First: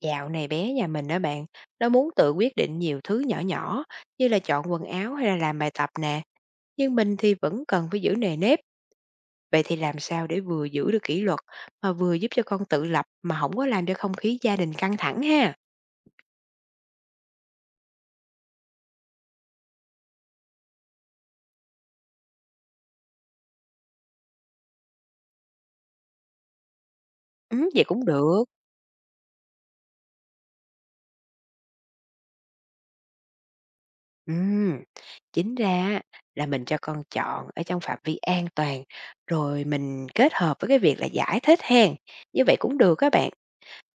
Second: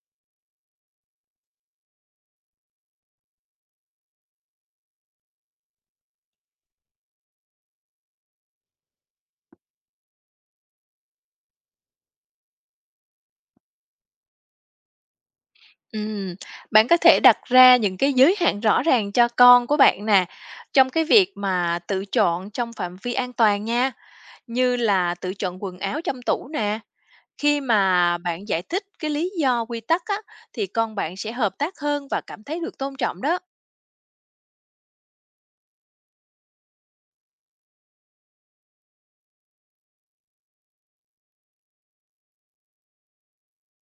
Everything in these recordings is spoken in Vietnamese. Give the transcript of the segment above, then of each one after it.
Dạo này bé nhà mình đó bạn, nó muốn tự quyết định nhiều thứ nhỏ nhỏ như là chọn quần áo hay là làm bài tập nè, nhưng mình thì vẫn cần phải giữ nề nếp. Vậy thì làm sao để vừa giữ được kỷ luật mà vừa giúp cho con tự lập mà không có làm cho không khí gia đình căng thẳng ha? Ừm, bạn có thể đặt ra những cái giới hạn rõ ràng cho con của bạn nè, trong cái việc mà tự chọn trong phạm vi an toàn nha, như là tự chọn quần áo trong tủ nè. Khi Ừ, vậy cũng mà được. bạn giải thích cái lý do quy tắc á, thì con bạn sẽ hợp tác hơn và cảm thấy được tôn trọng đó. Ừ, chính ra là mình cho con chọn ở trong phạm vi an toàn, rồi mình kết hợp với cái việc là giải thích hen. Như vậy cũng được các bạn.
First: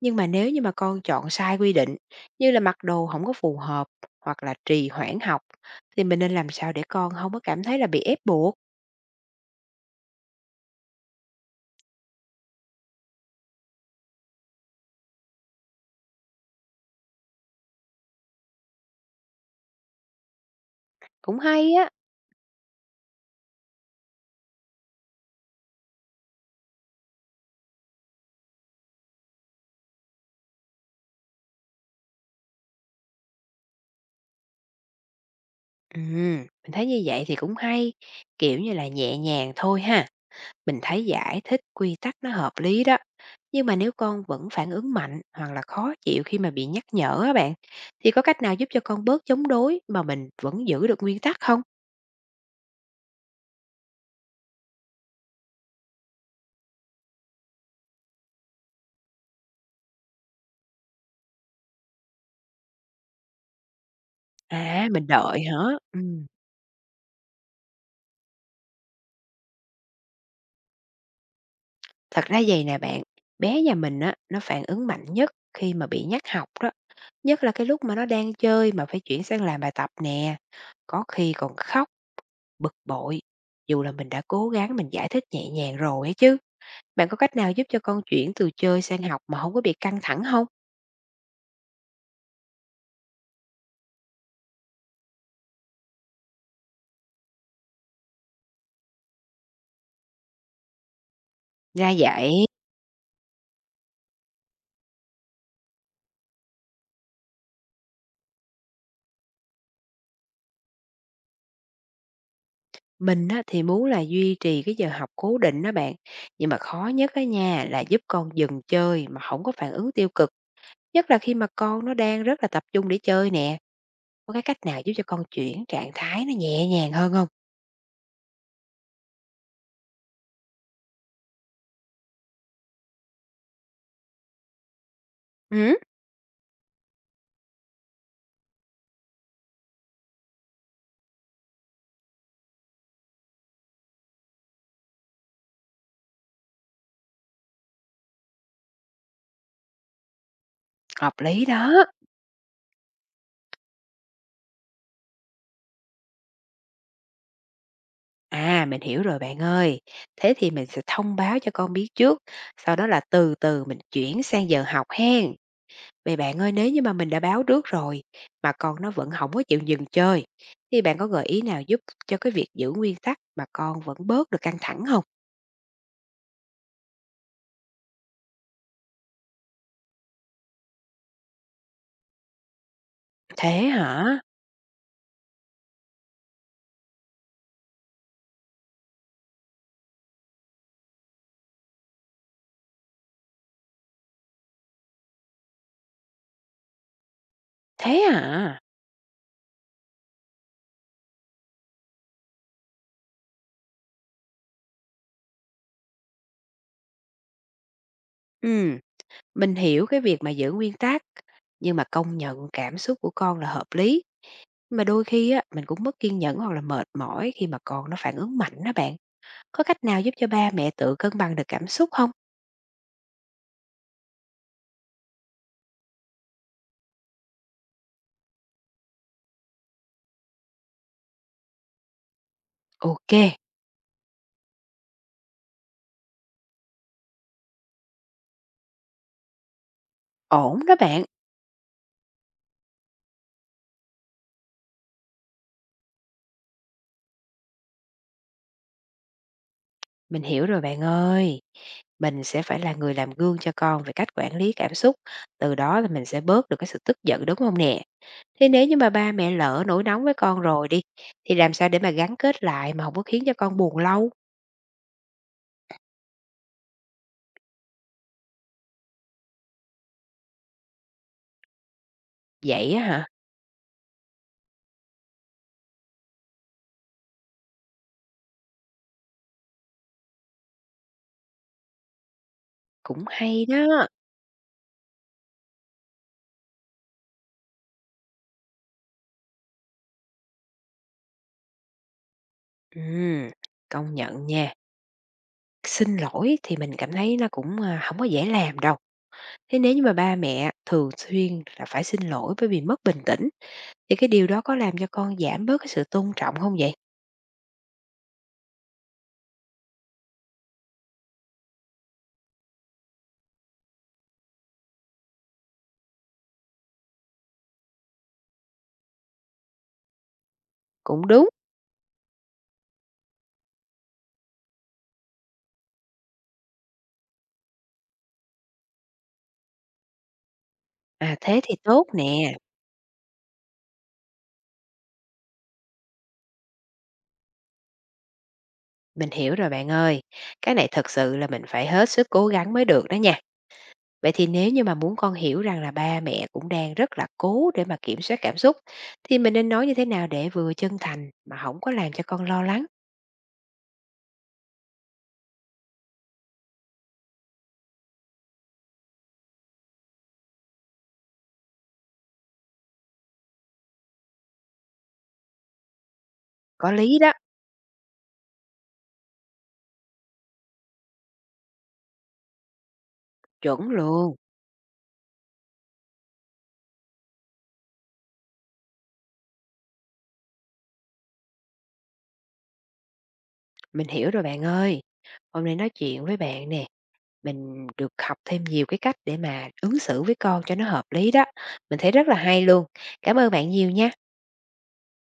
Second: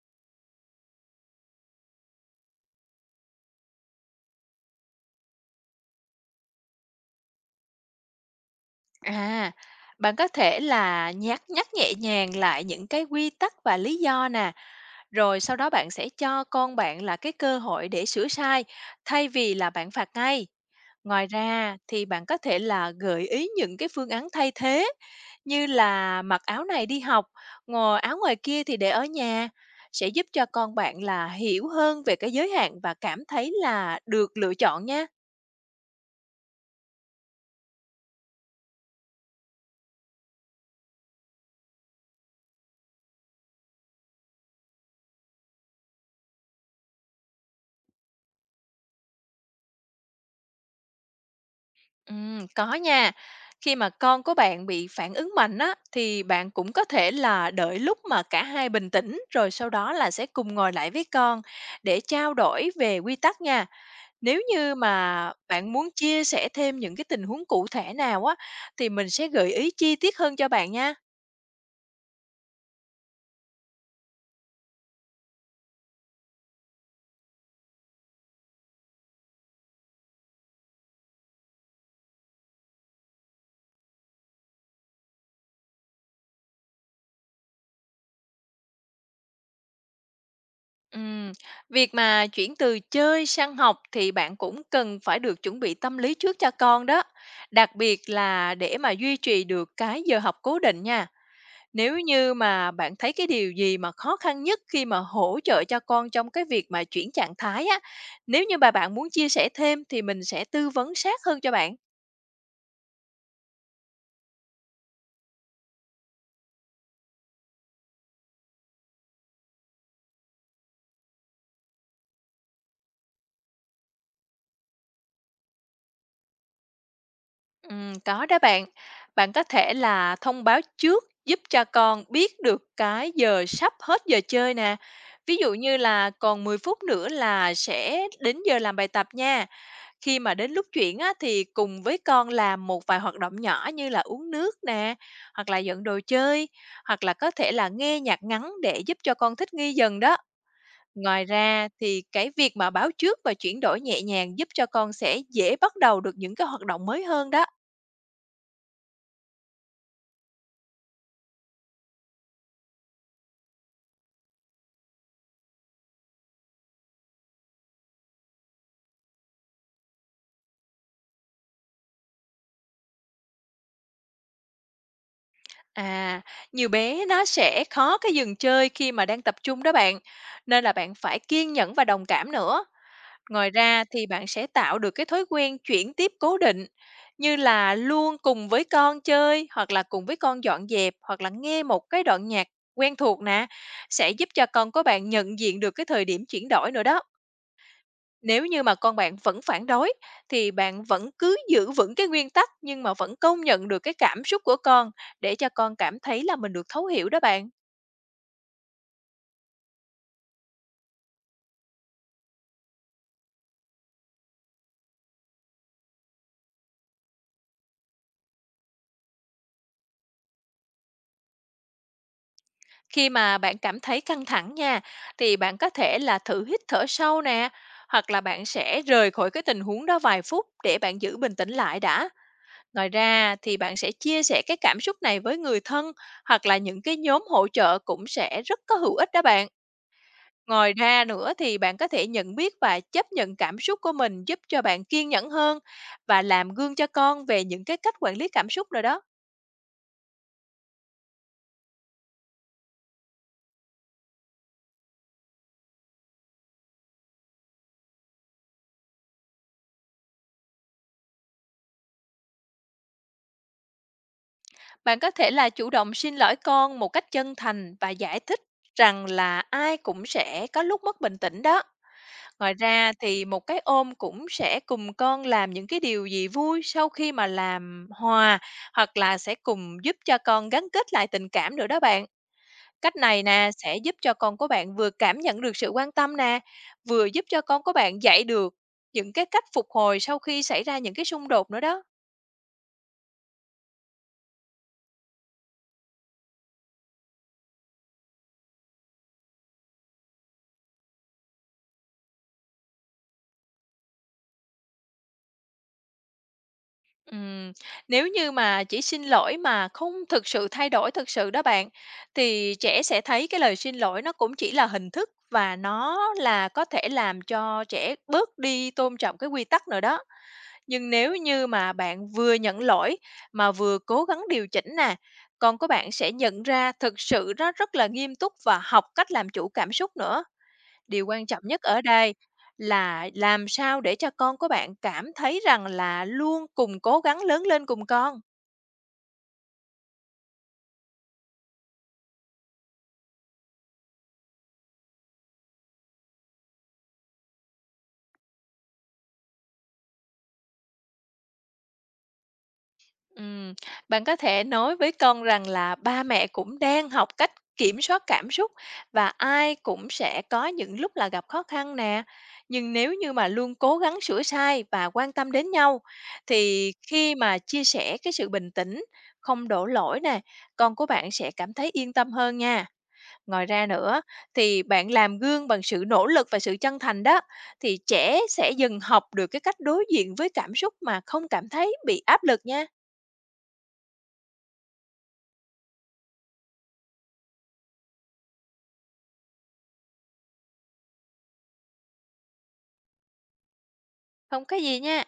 Nhưng mà nếu như mà con chọn sai quy định, như là mặc đồ không có phù hợp hoặc là trì hoãn học, thì mình nên làm sao để con không có cảm thấy là bị ép buộc? À, bạn có thể là nhắc nhắc nhẹ nhàng lại những cái quy tắc và lý do nè, rồi sau đó bạn sẽ cho con bạn là cái cơ hội để sửa sai thay vì là bạn phạt ngay. Ngoài Cũng hay ra á. thì bạn có thể là gợi ý những cái phương án thay thế như là mặc áo này đi học, ngồi áo ngoài kia thì để ở nhà sẽ giúp cho con bạn là hiểu hơn về cái giới hạn và cảm thấy là được lựa chọn nha. Mình thấy như vậy thì cũng hay, kiểu như là, nhẹ nhàng thôi ha. Mình thấy giải thích quy tắc nó hợp lý đó. Nhưng mà nếu con vẫn phản ứng mạnh hoặc là khó chịu khi mà bị nhắc nhở á bạn, thì có cách nào giúp cho con bớt chống đối mà mình vẫn giữ được nguyên tắc không? Có nha. Khi mà con của bạn bị phản ứng mạnh á, thì bạn cũng có thể là đợi lúc mà cả hai bình tĩnh rồi sau đó là sẽ cùng ngồi lại với con để trao đổi về quy tắc nha. Nếu như À, mình mà đợi hả? bạn muốn chia Ừm. sẻ thêm những cái tình huống cụ thể nào á, thì mình sẽ gợi ý chi tiết hơn cho bạn nha. Thật ra vậy nè bạn, bé nhà mình á, nó phản ứng mạnh nhất khi mà bị nhắc học đó, nhất là cái lúc mà nó đang chơi mà phải chuyển sang làm bài tập nè. Có khi còn khóc, bực bội, dù là mình đã cố gắng giải thích nhẹ nhàng rồi ấy chứ. Bạn có cách nào giúp cho con chuyển từ chơi sang học mà không có bị căng thẳng không? Ừm, việc mà chuyển từ chơi sang học thì bạn cũng cần phải được chuẩn bị tâm lý trước cho con đó, đặc biệt là để mà duy trì được cái giờ học cố định nha. Ra Nếu vậy, như mà bạn thấy cái điều gì mà khó khăn nhất khi mà hỗ trợ cho con trong cái việc mà chuyển trạng thái á, nếu như mà bạn muốn chia sẻ thêm thì mình sẽ tư vấn sát hơn cho bạn. mình á, thì muốn là duy trì cái giờ học cố định đó bạn, nhưng mà khó nhất á nha, là giúp con dừng chơi mà không có phản ứng tiêu cực, nhất là khi mà con nó đang rất là tập trung để chơi nè. Có cái cách nào giúp cho con chuyển trạng thái nó nhẹ nhàng hơn không? Có đó bạn. Bạn có thể là thông báo trước giúp cho con biết được cái giờ sắp hết giờ chơi nè. Ví dụ như Ừm, là còn 10 phút nữa là sẽ đến giờ làm bài tập nha. Khi mà đến lúc chuyển á, thì cùng với con làm một vài hoạt động nhỏ như là uống nước nè, hoặc là dọn đồ chơi, hoặc là có thể là nghe nhạc ngắn để giúp cho con thích nghi dần đó. hợp Ngoài lý ra đó. thì cái việc mà báo trước và chuyển đổi nhẹ nhàng giúp cho con sẽ dễ bắt đầu được những cái hoạt động mới hơn đó. À, mình hiểu rồi bạn ơi. Thế thì mình sẽ thông báo cho con biết trước, sau đó là từ từ mình chuyển sang giờ học hen. Vậy bạn ơi, nếu như mà mình đã báo trước rồi, mà con nó vẫn không có chịu dừng chơi, thì bạn có gợi ý nào giúp cho cái việc giữ nguyên tắc mà con vẫn bớt được căng thẳng không? À, nhiều bé nó sẽ khó cái dừng chơi khi mà đang tập trung đó bạn, nên là bạn phải kiên nhẫn và đồng cảm nữa. Ngoài Thế ra thì hả? bạn sẽ tạo được cái thói quen chuyển tiếp cố định, như là luôn cùng với con chơi hoặc là cùng với con dọn dẹp hoặc là nghe một cái đoạn nhạc quen thuộc nè, sẽ giúp cho con của bạn nhận diện được cái thời điểm chuyển đổi nữa đó. Thế Nếu hả? như mà con bạn vẫn phản đối thì bạn vẫn cứ giữ vững cái nguyên tắc, nhưng mà vẫn công nhận được cái cảm xúc của con để cho con cảm thấy là mình được thấu hiểu đó bạn. Ừm, mình hiểu cái việc mà giữ nguyên tắc, nhưng mà công nhận cảm xúc của con là hợp lý. Mà đôi khi á, mình cũng mất kiên nhẫn hoặc là mệt mỏi khi mà con nó phản ứng mạnh đó bạn. Có cách nào giúp cho ba mẹ tự cân bằng được cảm xúc không? Khi mà bạn cảm thấy căng thẳng nha, thì bạn có thể là thử hít thở sâu nè, hoặc là bạn sẽ rời khỏi cái tình huống đó vài phút để bạn giữ bình tĩnh lại đã. Ngoài OK, ra thì bạn sẽ chia sẻ cái cảm xúc này với người thân, hoặc là những cái nhóm hỗ trợ cũng sẽ rất có hữu ích đó bạn. ổn Ngoài đó ra bạn. nữa thì bạn có thể nhận biết và chấp nhận cảm xúc của mình, giúp cho bạn kiên nhẫn hơn và làm gương cho con về những cái cách quản lý cảm xúc rồi đó. Mình hiểu rồi bạn ơi. Mình sẽ phải là người làm gương cho con về cách quản lý cảm xúc. Từ đó là mình sẽ bớt được cái sự tức giận đúng không nè? Thế nếu như mà ba mẹ lỡ nổi nóng với con rồi đi, thì làm sao để mà gắn kết lại mà không có khiến cho con buồn lâu? Bạn có thể là chủ động xin lỗi con một cách chân thành và giải thích rằng là ai cũng sẽ có lúc mất bình tĩnh đó. Ngoài Vậy á ra hả? thì một cái ôm cũng sẽ cùng con làm những cái điều gì vui sau khi mà làm hòa, hoặc là sẽ cùng giúp cho con gắn kết lại tình cảm nữa đó bạn. Cách Cũng này hay nè sẽ đó. giúp cho con của bạn vừa cảm nhận được sự quan tâm nè, vừa giúp cho con của bạn dạy được những cái cách phục hồi sau khi xảy ra những cái xung đột nữa đó. Ừ, công nhận nha. Xin lỗi thì mình cảm thấy nó cũng, à, hổng có dễ làm đâu. Thế nếu như mà ba mẹ thường xuyên là phải xin lỗi bởi vì mất bình tĩnh, thì cái điều đó có làm cho con giảm bớt cái sự tôn trọng không vậy? Ừm, Nếu như mà chỉ xin lỗi mà không thực sự thay đổi thực sự đó bạn, thì trẻ sẽ thấy cái lời xin lỗi nó cũng chỉ là hình thức, và nó là có thể làm cho trẻ bớt đi tôn trọng cái quy tắc nữa đó. Nhưng Cũng nếu đúng, như mà bạn vừa nhận lỗi mà vừa cố gắng điều chỉnh nè, con của bạn sẽ nhận ra thực sự nó rất là nghiêm túc và học cách làm chủ cảm xúc nữa. Điều à, quan thế trọng thì nhất ở tốt đây nè, là làm sao để cho con của bạn cảm thấy rằng là luôn cùng cố gắng lớn lên cùng con. mình hiểu rồi bạn ơi. Cái này thật sự là mình phải hết sức cố gắng mới được đó nha. Vậy thì nếu như mà muốn con hiểu rằng là ba mẹ cũng đang rất là cố để mà kiểm soát cảm xúc, thì mình nên nói như thế nào để vừa chân thành mà không có làm cho con lo lắng? Ừm, bạn có thể nói với con rằng là ba mẹ cũng đang học cách kiểm soát cảm xúc, và ai cũng sẽ có những lúc là gặp khó khăn nè. Nhưng nếu như mà luôn cố gắng sửa sai và quan tâm đến nhau, thì Có lý đó, khi mà chia sẻ cái sự bình tĩnh, không đổ lỗi nè, con của bạn sẽ cảm thấy yên tâm hơn nha. Ngoài ra chuẩn nữa luôn, thì bạn làm gương bằng sự nỗ lực và sự chân thành đó, thì trẻ sẽ dần học được cái cách đối diện với cảm xúc mà không cảm thấy bị áp lực nha. mình hiểu rồi bạn ơi. Hôm nay nói chuyện với bạn nè, mình được học thêm nhiều cái cách để mà ứng xử với con cho nó hợp lý đó. Mình thấy rất là hay luôn. Cảm ơn bạn nhiều nha. Không có gì nha.